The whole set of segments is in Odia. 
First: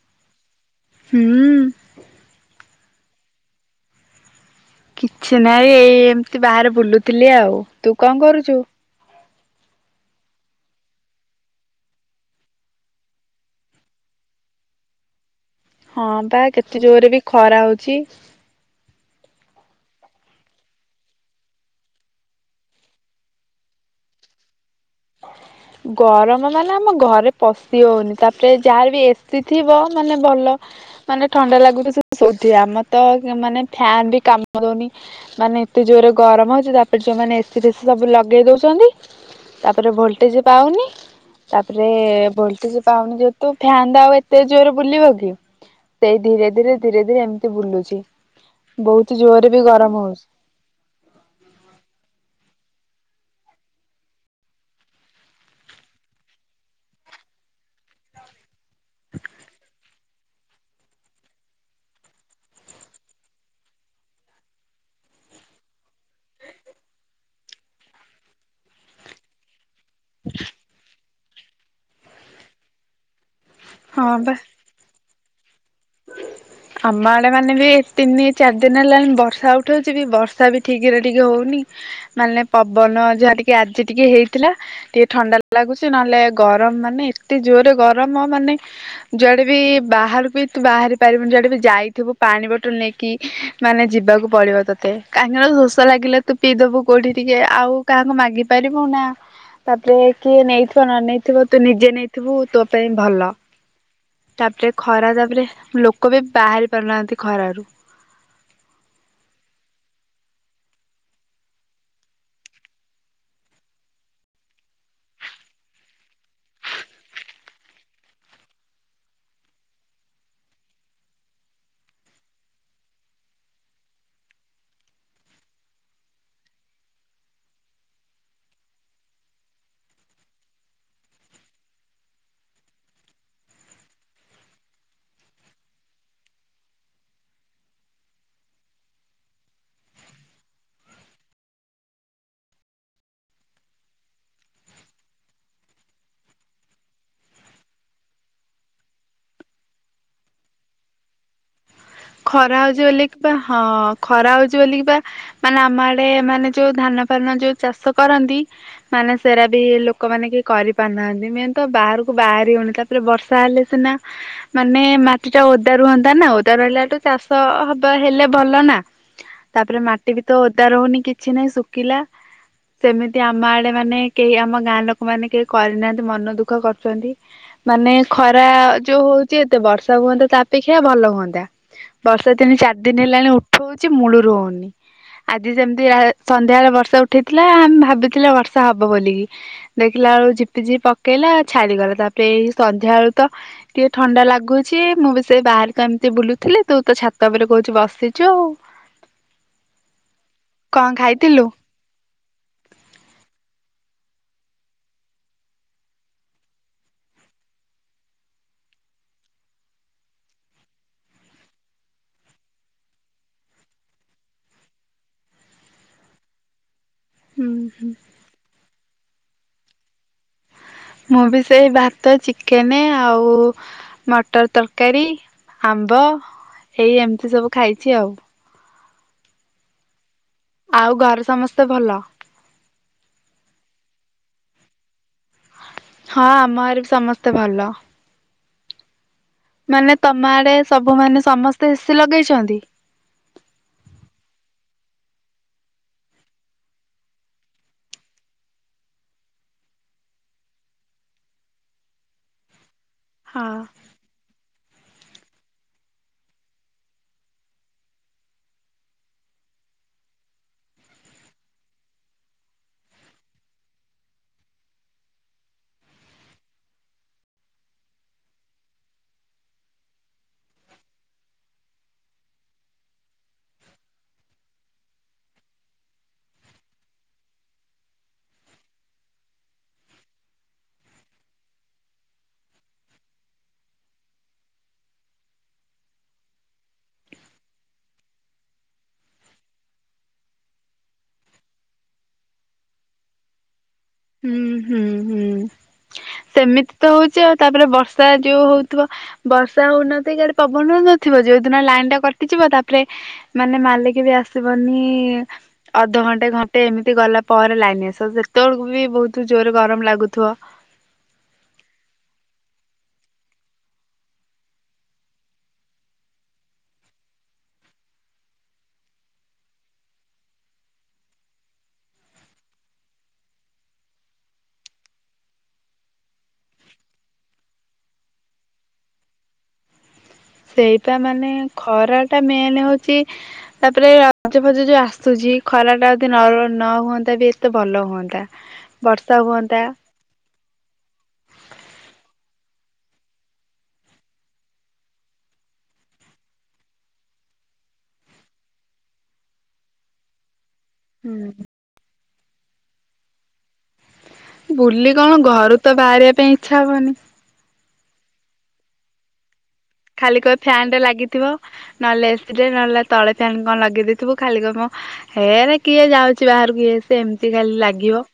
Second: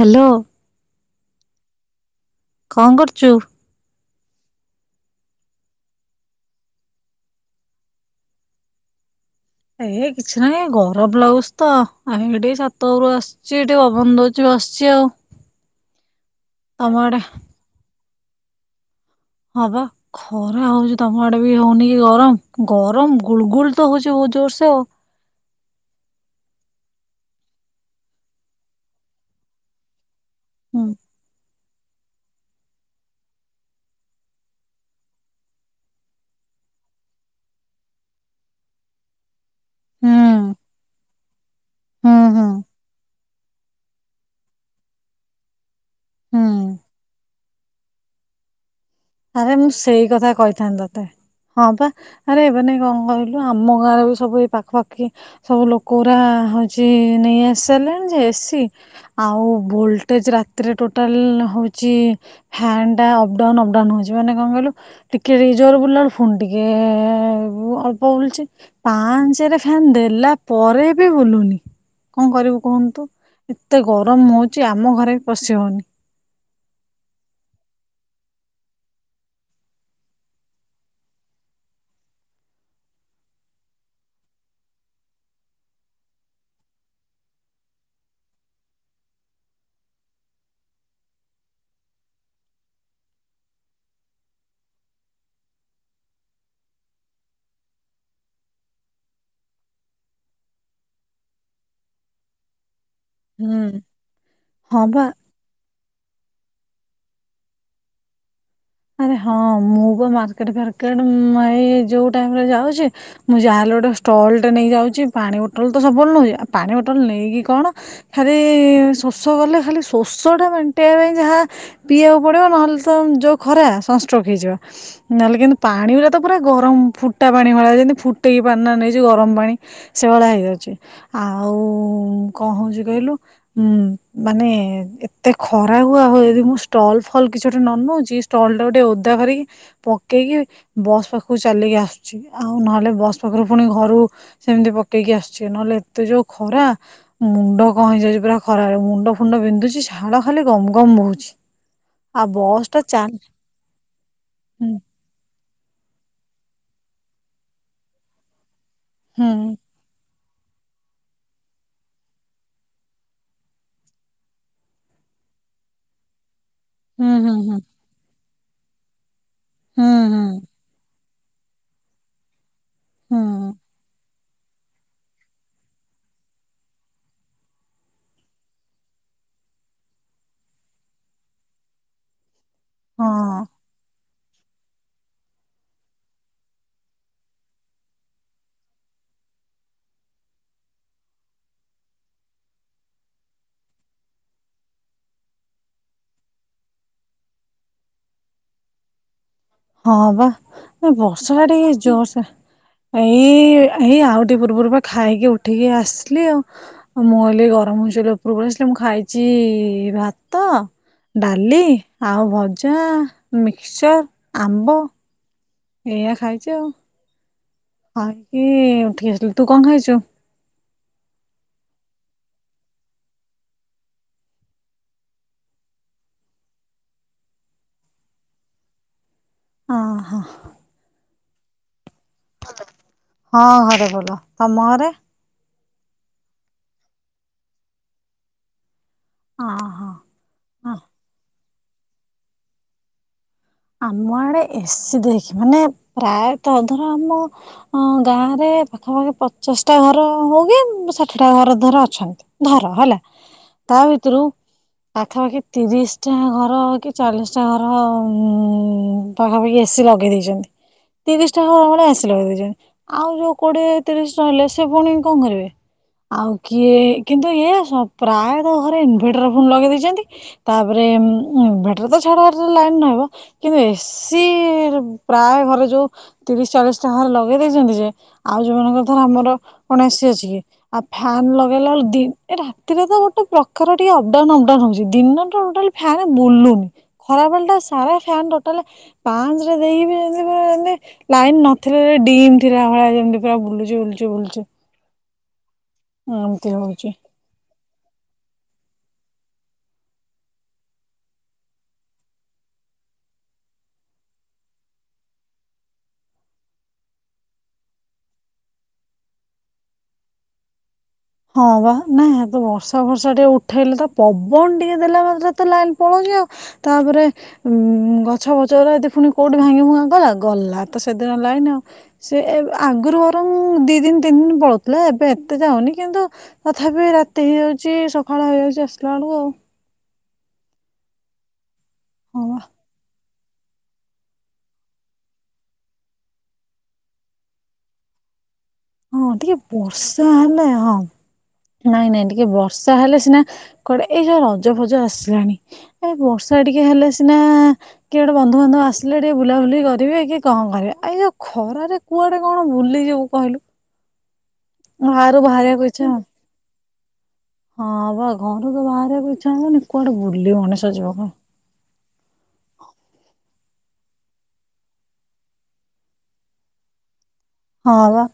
ହ୍ୟାଲୋ ହୁଁ କଣ କରୁଛୁ କିଛି ନାଇଁ ଏଇ ଏମିତି ବାହାରେ ବୁଲୁଥିଲି ଆଉ ତୁ କଣ କରୁଛୁ? ଏ କିଛି ନହିଁ ଗରମ ଲାଗୁଛି ତ ଆ ଟିକେ ସାତ ଘରୁ ଆସିଛି ଟିକେ ଅବନ ଦଉଛି ବସିଛି ଆଉ ହଁ ବା କେତେ ତମ ଜୋରେ ଆଡେ ବି ଖରା ହଉଛି ହଁବା ଖରା ହଉଛି ତମ ଆଡେ ବି ହଉନି କି ଗରମ ଗରମ ଗୁଳ ଗୁଳ ତ ହଉଛି ବହୁତ ଜୋରସେ ଆଉ ଗରମ ମାନେ ଆମ ଘରେ ପଶି ହଉନି ତାପରେ ଯାହାର ବି ଏସି ଥିବ ମାନେ ଭଲ ହୁଁ ମାନେ ଥଣ୍ଡା ଲାଗୁଛି। ସୁଧ ଆମର ତ ମାନେ ଫାନ ବି କାମ ଦଉନି ମାନେ ଏତେ ଜୋରରେ ଗରମ ହଉଛି ତାପରେ ଯୋଉମାନେ ଏସି ଫସି ସବୁ ଲଗେଇ ଦଉଛନ୍ତି। ତାପରେ ହୁଁ ଭୋଲଟେଜ ପାଉନି ତାପରେ ହୁଁ ହୁଁ। ଭୋଲଟେଜ୍ ପାଉନି ଯେହେତୁ ଫ୍ୟାନ୍ ଟା ଆଉ ଏତେ ଜୋରେ ବୁଲିବ କି? ସେ ଧୀରେ ହୁଁ। ଧୀରେ ଧୀରେ ଏମିତି ବୁଲୁଛି ବହୁତ ଜୋରରେ ଆରେ ବି ମୁଁ ଗରମ ସେଇ ହଉଛି। କଥା କହିଥାନ୍ତ ତତେ ହଁ ବା ଆରେ ଏବେ ନାଇ କଣ କହିଲୁ ଆମ ଗାଁରେ ବି ସବୁ ଏ ପାଖାପାଖି ସବୁ ଲୋକ ରା ହେଉଚି ନେଇ ଆସିଲେଣି ଯେ ଏସି ଆଉ ବୋଲଟ ତେ ରାତିରେ ଟୋଟାଲ ହଉଛି ଫ୍ୟାନ୍ ଟା ଅପଡାଉନ୍ ଅପଡାଉନ୍ ହଉଛି। ଯୋଉ ମାନେ କଣ କହିଲୁ ଟିକେ ରେଜର ବୁଲିଲା ବେଳେ ଫୁନ ଟିକେ ଅଳ୍ପ ବୁଲୁଚି ପାଞ୍ଚାର ଫ୍ୟାନ ଦେଲା ପରେ କେ ବୁଲୁନି କଣ କରିବୁ କହୁନୁ ତୁ ଏତେ ହଁ ଗରମ ବା। ହଉଛି ଆମ ଘରେ ପଶି ହୋଉନି ଆମ ଆଡେ ମାନେ ବି ତିନି ଚାରି ଦିନ ହେଲାଣି ବର୍ଷା ଉଠଉଛି ବି ବର୍ଷା ବି ଠିକରେ ଟିକେ ହଉନି ମାନେ ପବନ ଯାହା ଟିକେ ଆଜି ଟିକେ ହେଇଥିଲା ଟିକେ ଥଣ୍ଡା ଲାଗୁଛି ନହେଲେ ଗରମ ମାନେ ଏତେ ଜୋରରେ ଗରମ ମାନେ ଯୁଆଡେ ବି ବାହାରୁ ବି ତୁ ବାହାରି ପାରିବୁନି ଯଡେ ବି ଯାଇଥିବୁ ପାଣି ବୋଟଲ ନେଇକି ମାନେ ଯିବାକୁ ପଡିବ ତୋତେ କାହିଁକିନା ଶୋଷ ଲାଗିଲା ତୁ ପିଇଦବୁ କୋଉଠି ଟିକେ ଆଉ କାହାକୁ ମାଗି ପାରିବୁ ନା ତାପରେ କିଏ ନେଇଥିବ ନ ନେଇେଥିବ ତୁ ନିଜେ ନେଇଥିବୁ ତୁ ପାଇଁ ଭଲ ହୁଁ ତାପରେ ହଁ ବା ଖରା ତାପରେ ଲୋକ ବି ବାହାରି ପାରୁନାହାନ୍ତି ଖରାରୁ ଆରେ ହଁ ମୁଁ ତ ମାର୍କେଟ ଫାର୍କେଟ ଯୋଉ ଟାଇମରେ ଯାଉଛି ମୁଁ ଯାହାହେଲେ ଗୋଟେ ଷ୍ଟଲ ଟେ ନେଇ ଯାଉଛି ପାଣି ବୋଟଲ ତ ସବୁବେ ନଉଛି ପାଣି ବୋଟଲ ନେଇକି କଣ ଖାଲି ଶୋଷ କଲେ ଖାଲି ଶୋଷ ଟା ମେଣ୍ଟେଇବା ପାଇଁ ଯାହା ପିଇବାକୁ ପଡିବ ନହେଲେ ତ ଯୋଉ ଖରା ସଂଷ୍ଟକ୍ ହେଇଯିବା ନହେଲେ କିନ୍ତୁ ପାଣି ଗୁଡା ତ ପୁରା ଗରମ ଫୁଟା ପାଣି ଭଳି ଯେମିତି ଫୁଟେଇକି ପାଣି ନେଇଛି ଗରମ ପାଣି ସେଭଳିଆ ହେଇଯାଉଛି ଆଉ କଣ ହଉଛି କହିଲୁ ଉଁ ମାନେ ଏତେ ଖରା ହୁଆ ହୁଏ ଯଦି ମୁଁ ଷ୍ଟଲ ଫଲ କିଛି ଗୋଟେ ନ ନେଉଛି। ଷ୍ଟଲ ଟା ଟିକେ ଓଦା କରିକି ପକେଇକି ବସ୍ ପାଖକୁ ଚାଲିକି ଆସୁଛି ଆଉ ନହେଲେ ବସ୍ ପାଖରୁ ପୁଣି ଘରୁ ସେମିତି ପକେଇକି ଆସୁଛି ନହେଲେ ଏତେ ଯୋଉ ଖରା ମୁଣ୍ଡ କ ହେଇଯାଉଛି ପୁରା ଖରାାରେ ମୁଣ୍ଡ ଫୁଣ୍ଡ ବିନ୍ଧୁଛି ଝାଳ ଖାଲି ଗମ ଗମ ବହୁଛି। ଆଉ ଖରା ବସ ହଉଛି ଟା ବୋଲି ଚାନ୍ କିବା ହଁ ଖରା ହଉଛି ବୋଲିିକିବା ମାନେ ଆମ ଆଡେ ମାନେ ଯୋଉ ଧାନ ଫାନ ଯୋଉ ଚାଷ କରନ୍ତି। ମାନେ ହୁଁ ସେରା ବି ଲୋକମାନେ କି କରିପାରୁନାହାନ୍ତି ମେନ୍ ତ ବାହାରକୁ ବାହାରି ହଉନି। ତାପରେ ବର୍ଷା ହେଲେ ସିନା ମାନେ ମାଟି ଟା ଓଦା ରୁହନ୍ତା ନା ଓଦା ରହିଲାଠୁ ହୁଁ ଚାଷ ହୁଁ ହୁଁ ହବ ହେଲେ ଭଲ ନା। ତାପରେ ହୁଁ ମାଟି ବି ହୁଁ ତ ଓଦା ରହୁନି କି କିଛି ନାହିଁ ଶୁଖିଲା। ସେମିତି ଆମ ହୁଁ ଆଡେ ମାନେ କେହି ଆମ ଗାଁ ଲୋକମାନେ କେହି କରିନାହାନ୍ତି ମନ ଦୁଃଖ କରୁଛନ୍ତି। ମାନେ ଖରା ଯୋଉ ହଉଛି ଏତେ ବର୍ଷା ହୁଅନ୍ତା ତା ଅପେକ୍ଷା ଭଲ ହୁଅନ୍ତା। ବସ୍ ତ ତିନି ଚାରି ଦିନ ହଁ ହେଲାଣି ଉଠଉଛି ମୁଳୁ ରହୁନି ଆଜି ଯେମିତି ଆ ସନ୍ଧ୍ୟା ବଳେ ବର୍ଷା ଉଠେଇଥିଲା ଆମେ ଭାବିଥିଲେ ବର୍ଷା ହବ ବୋଲିକି। ଦେଖିଲା ବେଳୁ ଝିପିଝିପି ପକେଇଲା ଛାଡିଗଲା। ତାପରେ ଏଇ ସନ୍ଧ୍ୟା ବେଳୁ ତ ଟିକେ ଥଣ୍ଡା ଲାଗୁଛି ମୁଁ ବି ସେ ବାହାରକୁ ଏମିତି ବୁଲୁଥିଲି। ତୁ ତ ଛାତ ଉପରେ କହୁଛୁ ବସିଛୁ ଆଉ ହଁ ବା କଣ ବର୍ଷା ଟା ଖାଇଥିଲୁ? ଟିକେ ଜୋରସେ ଏଇ ଏଇ ଆଉ ଟିକେ ପୂର୍ବରୁ ବା ଖାଇକି ଉଠିକି ଆସିଲି ଆଉ। ମୁଁ ହେଲି ଗରମ ହେଉଛି ଉପରକୁ ପଳେଇ ଆସିଲ। ମୁଁ ଖାଇଛି ଭାତ, ଡାଲି, ଆଉ ଭଜା, ମିକ୍ସଚର ଆମ୍ବ ଏଆ ଖାଇଛି ଆଉ ହୁଁ ହୁଁ। ବାକିି ଉଠି ଆସ୍ କି ତୁ କଣ ଖାଇଛୁ? ମୁଁ ବି ସେଇ ଭାତ, ଚିକେନ ଆଉ ମଟର ତରକାରୀ, ଆମ୍ବ ଏଇ ଏମିତି ସବୁ ଖାଇଛି ଆଉ ହଁ ହ। ଆଉ ଘରେ ସମସ୍ତେ ଭଲ? ହଁ ଘରେ ଭଲ। ତମ ଘରେ? ହଁ ଆମ ଘରେ ବି ସମସ୍ତେ ଭଲ। ଅହ ମାନେ ତମ ଆଡେ ସବୁମାନେ ସମସ୍ତେ ଏ ସି ଲଗେଇଛନ୍ତି? ଆମ ଆଡେ ଏ ସିି ଦେଇକି ମାନେ ପ୍ରାୟତଃ ଧର ଆମ ଅ ଗାଁରେ ପାଖାପାଖି ପଚାଶଟା ଘର ହଉ କି ଷାଠିଟା ଘର ଧର ଅଛନ୍ତି। ଧର ହେଲା ହଁ ତା ଭିତରୁ ପାଖାପାଖି ତିରିଶ ଟା ଘର କି ଚାଳିଶ ଟା ଘର ଉଁ-ଉ-ଉ ପାଖାପାଖି ଏ ସି ଲଗେଇ ଦେଇଛନ୍ତି। ତିରିଶଟା ଘର ଭଳିଆ ଏ ସି ଲଗେଇ ଦେଇଛନ୍ତି। ଆଉ ଯୋଉ କୋଡିଏ ତିରିଶ ରହିଲେ ସେ ପୁଣି କଣ କରିବେ। ଆଉ କିଏ କିନ୍ତୁ ଇଏ ସ ପ୍ରାୟତଃ ଘରେ ଇନଭେଟର ଫୁନ୍ ଲଗେଇ ଦେଇେଇଛନ୍ତି। ତାପରେ ଇନଭଟର ତ ଛାଡ଼ ଲାଇନ୍ ରହିବ। କିନ୍ତୁ ଏ ସିି ପ୍ରାୟ ଘରେ ଯୋଉ ତିରିଶ ଚାଳିଶ ଟା ଘରେ ଲଗେଇ ଦେଇଛନ୍ତି ଯେ, ଆଉ ଯୋଉ ମାନଙ୍କର ଧର ଆମର କଣ ଏ ସି ଅଛି କି। ଆଉ ଫ୍ୟାନ୍ ଲଗେଇଲା ବେଳେ ଦି ଏ ରାତିରେ ତ ଗୋଟେ ପ୍ରକାର ଟିକେ ଅପଡାଉନ୍ ଅପଡାଉନ୍ ହଉଛି। ଦିନଟା ଟୋଟାଲ୍ ଫ୍ୟାନ ବୁଲୁନି ଖରାବେଳ ଟା ସାରା ଫ୍ୟାନ୍ ଟୋଟାଲ ପାଞ୍ଚରେ ଦେଇକି ବି ଯେମିତି କି ଯେମିତି ଲାଇନ ନଥିଲେ ଡିମ୍ ଥିଲା ଭଳିଆ ଯେମିତି ପୁରା ବୁଲୁ ଯି ବୁଲୁଛି ବୁଲୁଛି ହୁଁ ହୁଁ ହୁଁ। ସେମିତି ତ ହଉଛି ଆଉ ତାପରେ ବର୍ଷ ବର୍ଷା ଯେଉ ହଉଥିବ ବର୍ଷା ହଉନାଆନ୍ତି କି ୟାଡେ ପବନ ନଥିବ। ଯୋଉ ଦିନ ଲାଇନ ଟା କଟିଯିବ ତାପରେ ମାନେ ମାଲିକ ବି ଆସିବନି ଇ-ଇ ଅଧଘଣ୍ଟେ ଘଣ୍ଟେ ଏମିତି ଗଲାପରେ ଲାଇନ ଆସିବ। ସେତେବେଳକୁ ବି ବହୁତୁ ଜୋରେ ଗରମ ଲାଗୁଥିବ? ହଁ ବା ନାଇ ଏତ ବର୍ଷା ଫର୍ଷା ଟିକେ ଉଠେଇଲେ ତ ପବନ ଟିକେ ଦେଲା ମାତ୍ରେ ତ ଲାଇନ୍ ପଳଉଛି ଆଉ। ତାପରେ ଉଁ-ଉ-ଉ ଗଛ ବଛ ଗୁରା ଦେଖୁନୁ କୋଉଠି ଭାଙ୍ଗି ଭୁଙ୍ଗା ଗଲା ଗଲା ତ ସେଦିନ ଲାଇନ ଆଉ। ସେ ଏ ଆଗରୁ ବରଂ ଦି ଦିନ ତିନି ଦିନ ପଳଉଥିଲା ଏବେ ଏତେ ଯାଉନି। କିନ୍ତୁ ତଥାପି ରାତି ହେଇଯାଉଛି ସକାଳ ହେଇଯାଉଛି ଆସିଲା ବେଳକୁ ଆଉ ସେଇଟା ମାନେ ଖରା ଟା ହଁ ବା ମେନ୍ ହଉଛି ତାପରେ ରଜ ଫଜ ଯୋଉ ଆସୁଛି ଖରା ଟା ଯଦି ନ ନ ହୁଅନ୍ତା ବି ଏତେ ଭଲ ହୁଅନ୍ତା। ହଁ ବର୍ଷା ଟିକେ ହୁଅନ୍ତା ବର୍ଷା ହେଲେ ହଁ ନାଇଁ ନାଇଁ ଟିକେ ବର୍ଷା ହେଲେ ସିନା କୁଆଡେ ଏଇ ଯୋଉ ରଜ ଫଜ ଆସିଲାଣି ଏ ବର୍ଷା ଟିକେ ହେଲେ ସିନା କିଏ ଗୋଟେ ବନ୍ଧୁବାନ୍ଧବ ଆସିଲେ ଟିକେ ବୁଲାବୁଲି କରିବେ କିଏ କଣ କରିବେ ଏଇ ଯୋଉ ଖରାରେ କୁଆଡେ କଣ ବୁଲି ଯିବୁ କହିଲୁ। ବୁଲି କଣ ବାହାରୁ ଘରୁ ବାହାରିବାକୁ ତ ଇଚ୍ଛା ହଉନି। ବାହାରିବା ପାଇଁ ଇଚ୍ଛା ହବନି ହଁ ବା ଘରୁ ତ ବାହାରିବାକୁଛାଣିବନି ଖାଲି କହିବ ଫ୍ୟାନରେ ଲାଗିଥିବ ନହେଲେ ଏସି ଟେ ନହେଲେ ତଳେ ଫ୍ୟାନ କଣ ଲଗେଇ ଦେଇେଇଥିବୁ ଖାଲି କହିବୁ ମୋ ହେରେ କିଏ ଯାଉଛି ବାହାରାରୁକୁ ଇଏ ସେ ଏମତି ତି ଖାଲି ହଁ ଲାଗିବ ବା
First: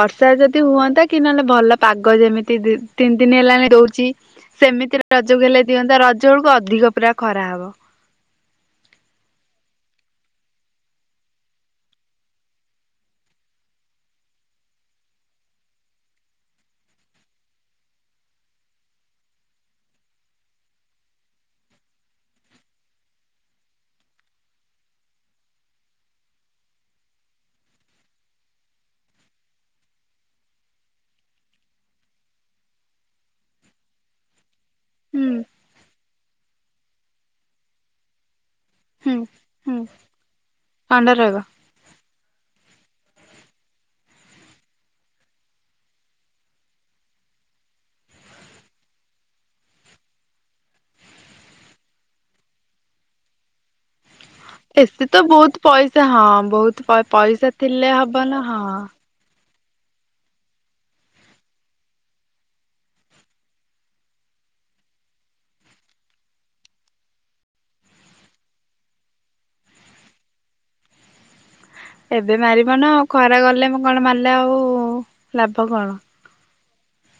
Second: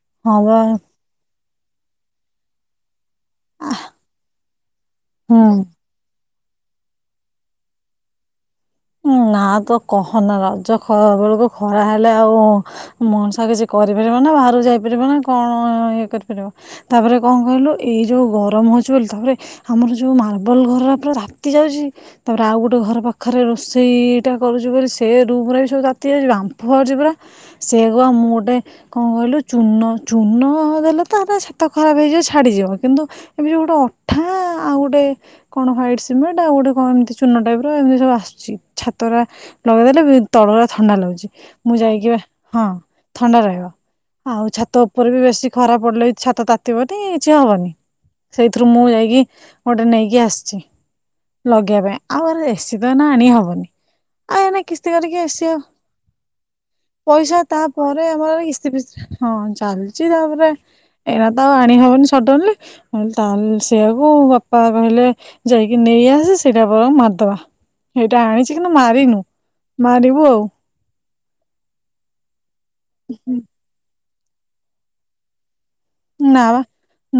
ବର୍ଷା ହଁ ବା ଯଦି ହୁଅନ୍ତା କି ନହେଲେ ଭଲ ପାଗ ଯେମିତି ଦି ତିନି ଦିନି ହେଲାଣି ଦଉଛି ସେମିତି ରଜକୁ ହୁଁ ହେଲେ ତ ରଜ ବେଳକୁ ଅଧିକ ପୁରା ଖରା ହବ ନା ତୁ କହନା ରଜ ବେଳକୁ ଖରା ହେଲେ ଆଉ ମଣିସ କିଛି କରିପାରିବ ନା ବାହହାରକୁ ଯାଇପାରିବ ନା କଣ ଇଏ କରିପାରିବ ତାପରେ କଣ କହିଲୁ ଏଇ ଯୋଉ ଗରମ ହଉଛି ବୋଲି ତାପରେ ଆମର ଯୋଉ ମାର୍ବଲ ଘର ପୁରା ତାତି ଯାଉଛି ତାପରେ ଆଉ ଗୋଟେ ଘର ପାଖରେ ରୋସେଇ ଟା କରୁଛି ବୋଲି ସେ ରୁ୍ମରେ ବି ସବୁ ତାତି ଯାଉଛି ବାମ୍ଫ ବାହାରୁଛି ପୁରା ସେ କ ମୁଁ ଗୋଟେ କଣ କହିଲୁ ଚୂନ ଚୂନ ଦେଲେ ତା ଛାତ ଖରାପ ହେଇଯିବ ଛାଡ଼ିଯିବ କିନ୍ତୁ ଏମିତି ଯଉ ଗୋଟେ ଅଠା ଆଉ ଗୋଟେ ହୁଁ କଣ ୱାଇଟ ସିମେ ଣ୍ଟ ଆଉ ଗୋଟେ କଣ ଏମିତି ଚୁନ ଟାଇପ ର ଏମିତି ସବୁ ଆସୁଛି। ଛି ଛାତ ହୁଁ। ଉରା ହୁଁ ଲଗେଇଦେଲେ ତଳ ଉରା ଥଣ୍ଡା ଲାଗୁଛି ମୁଁ ଯାଇକିବା ହଁ ଥଣ୍ଡା ରହିବ ଆଉ ଛାତ ଉପରେ ବି ବେଶୀ ଖରାପ ପଡିଲେ ଛାତ ତାତିିବନି କିଛି ହବନି ସେଇଥିରୁ ମୁଁ ଯାଇକି ଗୋଟେ ନେଇକି ଆସିଛି ଲଗେଇବା ପାଇଁ ଆଉ ଏସି ତ ଆଣି ହବନି ଆଉ ଏନା କିସ୍ତି ଏତେ କରିକି ତ ଏସି ଆଉ ବହୁତ ପଇସା ହଁ ବହୁତ ପଇସା ଥିଲେ ହବନା ହଁ। ଚାଲିଚି ତାପରେ ଏଇନା ତ ଆଉ ଆଣିହବନି ସଡନଲି ତାହଲେ ସେଇଆକୁ ବାପା କହିଲେ ଯାଇକି ନେଇଆସେ ସେଇଟା ବଂର ମାରିଦବା ସେଇଟା ଆଣିଛି କିନ୍ତୁ ମାରିନି ମାରିବୁ ଆଉ। ଏବେ ମାରି ବ ନା ଆଉ ଖରା ଗଲେ ମୁଁ କଣ ମାରିଲେ ନା ଆଉ ଲାଭ ଭ କଣ ନା ବା।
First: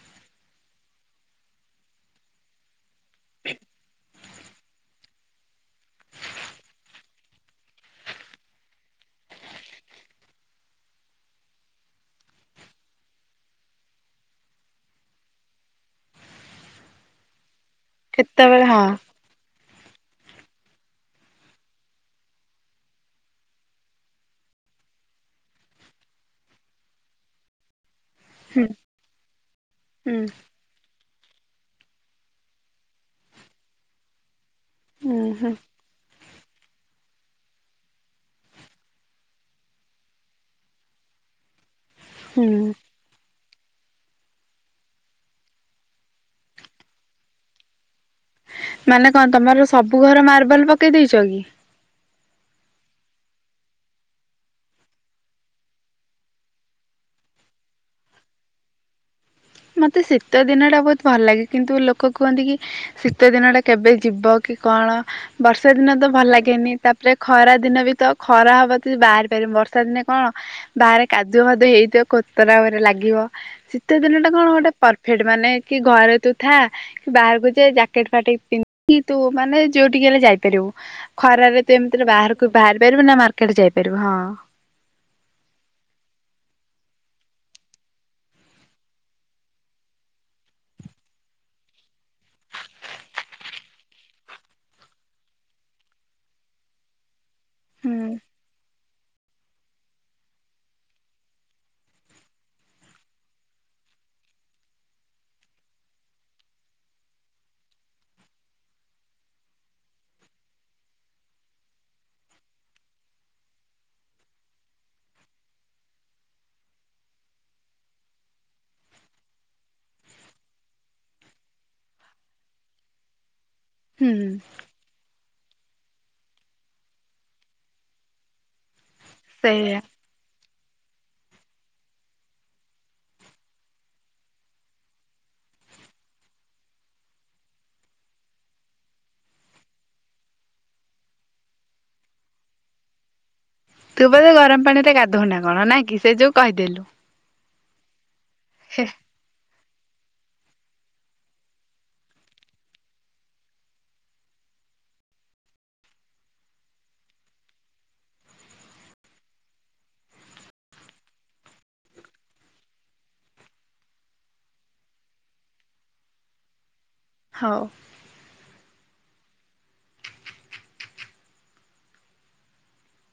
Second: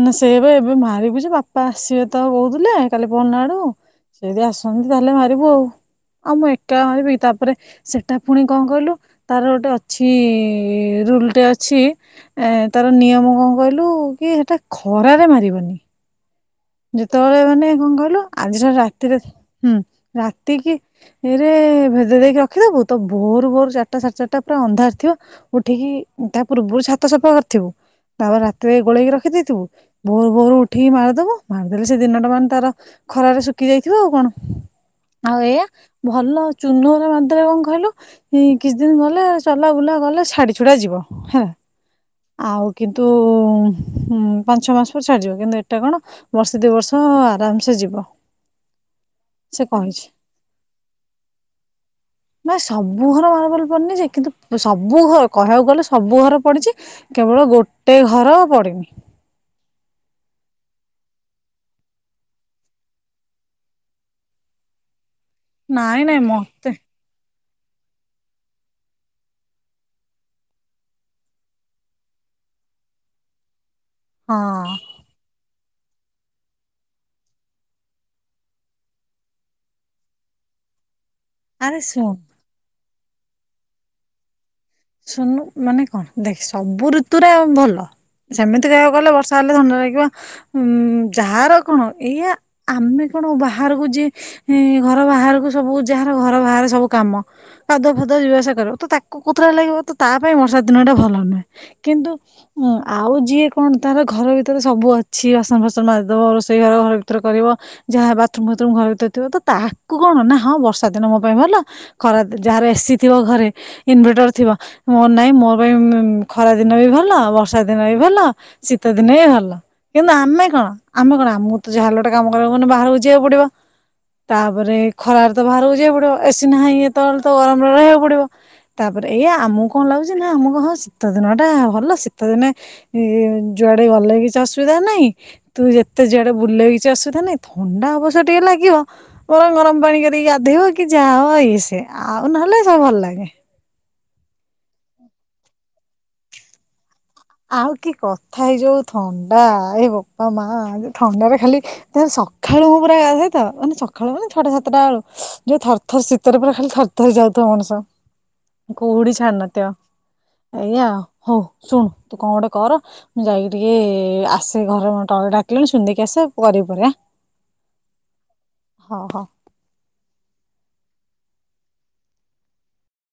ନା ସେଇଆବା ଏବେ ମାରିବୁ ଯେ ବାପା ଆସିବେ ତ କହୁଥିଲେ କାଲି ପହରଦିନ ଆଡକୁ ସେ ଯଦି ଆସନ୍ତି ତାହେଲେ ମାରିବୁ ଆଉ ଆଉ ମୁଁ ଏକା ମାରିବି ତାପରେ ସେଟା ପୁଣି କଣ କହିଲୁ ତାର ଗୋଟେ ଅଛି ରୁଲଟେ ଅଛି ଏ ତାର ନିୟମ କଣ କହିଲୁ କି ସେଟା ଖରାରେ ମାରିବନି ଯେତେବେଳେ ମାନେ କଣ କହିଲୁ କେତେବେଳେ ଆଜିଠାରୁ ହଁ ରାତିରେ ହୁଁ ରାତିକି ରେ ଭେଦେ ଦେଇକି ରଖିଦବୁ ତ ଭୋର ଭୋର ଚାରିଟା ସାଡେ ଚାରିଟା ପୁରା ଅନ୍ଧାର ଥିବ ଉଠିକି ତା ପୂର୍ବରୁ ଛାତ ସଫା କରିଥିବୁ। ତାପରେ ହୁଁ ରାତିରେ ଗୋଳେଇକି ରଖିଦେଇଥିବୁ ହୁଁ। ଭୋରୁ ଭୋରୁ ଉଠିକି ମାର ଦବ ମାରିଦେଲେ ସେ ଦିନଟା ମାନେ ତାର ଖରାରେ ଶୁଖି ଯାଇଥିବ ଆଉ କଣ। ଉୁଁ ଆଉ ହୁଁ ଏଇୟା ଭଲ ଚୁନ ରେ ମାରିଦେଲେ କଣ କହିଲୁ କିଛି ଦିନ ଗଲେ ଚଲା ବୁଲା କଲେ ଛାଡି ଛୁଡା ଯିବ ହେଲା। ଆଉ ହୁଁ କିନ୍ତୁ ହଁ ପାଞ୍ଚଛଅ ମାସ ପରେ ଛାଡିଯିବ କିନ୍ତୁ ଏଟା କଣ ବର୍ଷେ ଦି ବର୍ଷ ଆରାମ୍ ସେ ଯିବ। ମାନେ କଣ ସେ ତମର କହିଛି ସବୁ ଘର ମାର୍ବଲ ପକେଇ ଦେଇଚ କି? ନାଇଁ ସବୁ ଘର ମାର୍ବଲ ପଡ଼ିନି ଯେ କିନ୍ତୁ ସବୁ ଘର କହିବାକୁ ଗଲେ ସବୁ ଘର ପଡ଼ିଚି କେବଳ ଗୋଟେ ଘର ପଡ଼ିନି। ମୋତେ ଶୀତ ଦିନଟା ବହୁତୁ ଭଲ ଲାଗେ କିନ୍ତୁ ଲୋକ କୁହନ୍ତି କି ଶୀତ ଦିନଟା କେବେ ଯିବ କି କଣ ବର୍ଷା ଦିନ ନାଇଁ ତ ନାଇଁ ଭଲ ଲାଗେନି ମତେ ତାପରେ ଖରା ଦିନ ବି ତ ଖରା ହବ ତ ବାହାରି ପାରିବୁନି ବର୍ଷା ଦିନେ କଣ ବାହାରେ କାଦୁଅ ଫାଦୁ ହେଇଥିବ କୋତରା ଭାରି ଲାଗିବ ଶୀତ ଦିନ କଣ ଗୋଟେ ହଁ ପରଫେକ୍ଟ ମାନେ କି ଘରେ ତୁ ଥା କି ବାହାରକୁ ଯା ଜ୍ୟାକେଟ ଫାଟେ ପିନ୍ଧିକି ତୁ ମାନେ ଯୋଉ ଠିକି ହେଲେ ଯାଇପାରିବୁ। ଖରାରେ ତୁ ଆରେ ଶୁଣ ଏମିତିରେ ବାହାରକୁ ବାହାରି ପାରିବୁ ନା ମାର୍କେଟ ଯାଇପାରିବୁ ହଁ। ଶୁନୁ ମାନେ କଣ ଦେଖ ସବୁ ଋତୁରେ ଭଲ ସେମିତି କହିବାକୁ ଗଲେ ବର୍ଷା ହେଲେ ଥଣ୍ଡା ଲାଗିବ ଉ ଯାହାର କଣ ଏଇଆ ଆମେ କଣ ବାହାରକୁ ଯିଏ ଘର ବାହାରକୁ ସବୁ ଯାହାର ଘର ବାହାରେ ସବୁ କାମ କାଦୁଅ ହୁଁ। ଫାଦୁଅ ଯିବା ସିଆ କରିବୁ ତ ତାକୁ [unintelligible] କୋତରା ଲାଗିବ ତା ପାଇଁ ବର୍ଷା ଦିନ ଟା ଭଲ ନୁହେଁ କିନ୍ତୁ ଉଁ ଆଉ ଯିଏ କଣ ତାର ଘର ଭିତରେ ସବୁ ଅଛି ବାସନ ଫାସନ ମାଜିଦବ ରୋଷେଇ ଘର ଘର ଭିତରେ କରିବ ଯାହା ବାଥରୁମ୍ ଫାଥରୁମ୍ ଘର ଭିତରେ ଥିବ ତ ତାକୁ କଣ ନା ହଁ ବର୍ଷା ଦିନ ମୋ ପାଇଁ ଭଲ ଖରା ଯାହାର ଏସି ଥିବ ଘରେ ଇନଭେଟର୍ ଥିବ ମୋ ନାଇଁ ମୋ ପାଇଁ ଖରା ଦିନ ବି ଭଲ ବର୍ଷା ଦିନ ବି ଭଲ ଶୀତ ଦିନ ବି ଭଲ କିନ୍ତୁ ଆମେ କଣ ଆମେ କଣ ଆମକୁ ତ ଯାହାଲେ ଗୋଟେ କାମ କରିବାକୁ ପଡିଲେ ତ ବାହାରକୁ ଯିବାକୁ ପଡିବ। ହୁଁ ତାପରେ ଖରା ତ ବାହାରକୁ ଯିବାକୁ ପଡ଼ିବ ଏସି ନାହିଁ ଯେତଳେ ତ ଗରମରେ ରହିବାକୁ ପଡ଼ିବ ତାପରେ ପରେ ଏୟା ଆମକୁ ସେଇଆ କଣ ଲାଗୁଚିନା ଆମକୁ ହଁ ଶୀତ ଦିନ ଟା ଭଲ ଶୀତ ଦିନେ ଯୁଆଡେ ଗଲେ କିଛି ଅସୁବିଧା ନାହିଁ ତୁ ଯେତେ ଯୁଆଡେ ବୁଲେଇ କିଛି ଅସୁବିଧା ନାହିଁ ଥଣ୍ଡା ଅବଶ୍ୟ ଟିକେ ଲାଗିବ ବରଂ ଗରମ ପାଣି କରିକି ଗାଧେଇବ କି ଯାହା ହ ଇଏ ସେ ଆଉ ନହେଲେ ସବୁ ଭଲ ଲାଗେ। ତୁ ବୋଧେ ଗରମ ପାଣିରେ ଗାଧଉନା କଣ ନାଇଁ କି ସେ ଯୋଗୁ କହିଦେଲୁ। ଆଉ କି କ ଥା ଏ ଯୋଉ ଥଣ୍ଡା। ଏ ବୋପା ମା ଏ ଯୋଉ ଥଣ୍ଡାରେ ଖାଲିଲେ ସକାଳୁ ପୁରା ମୁଁ ଗାଧୁଏ ତ ସକାଳୁ ମାନେ ଛଅଟା ସାତଟା ବେଳୁ ଯୋଉ ଥରଥର ଶୀତରେ ପୁରା ଖାଲି ଥରଥର ଯାଉଥିବ ମଣିଷ କୁହୁଡି ଛାଡ଼ି ନଥିବ ଏଇଆ ହୋଉ ଶୁଣୁ। ତୁ କଣ ଗୋଟେ କର ମୁଁ ଯାଇକି ଟିକେ ଆସେ ଘରେ ତଳେ ଡାକିଳେଣି ସୁନ୍ଧେଇକି ଆସେ କରିବି ପରେ ଆ। ହଉ। ହଁ ହଁ।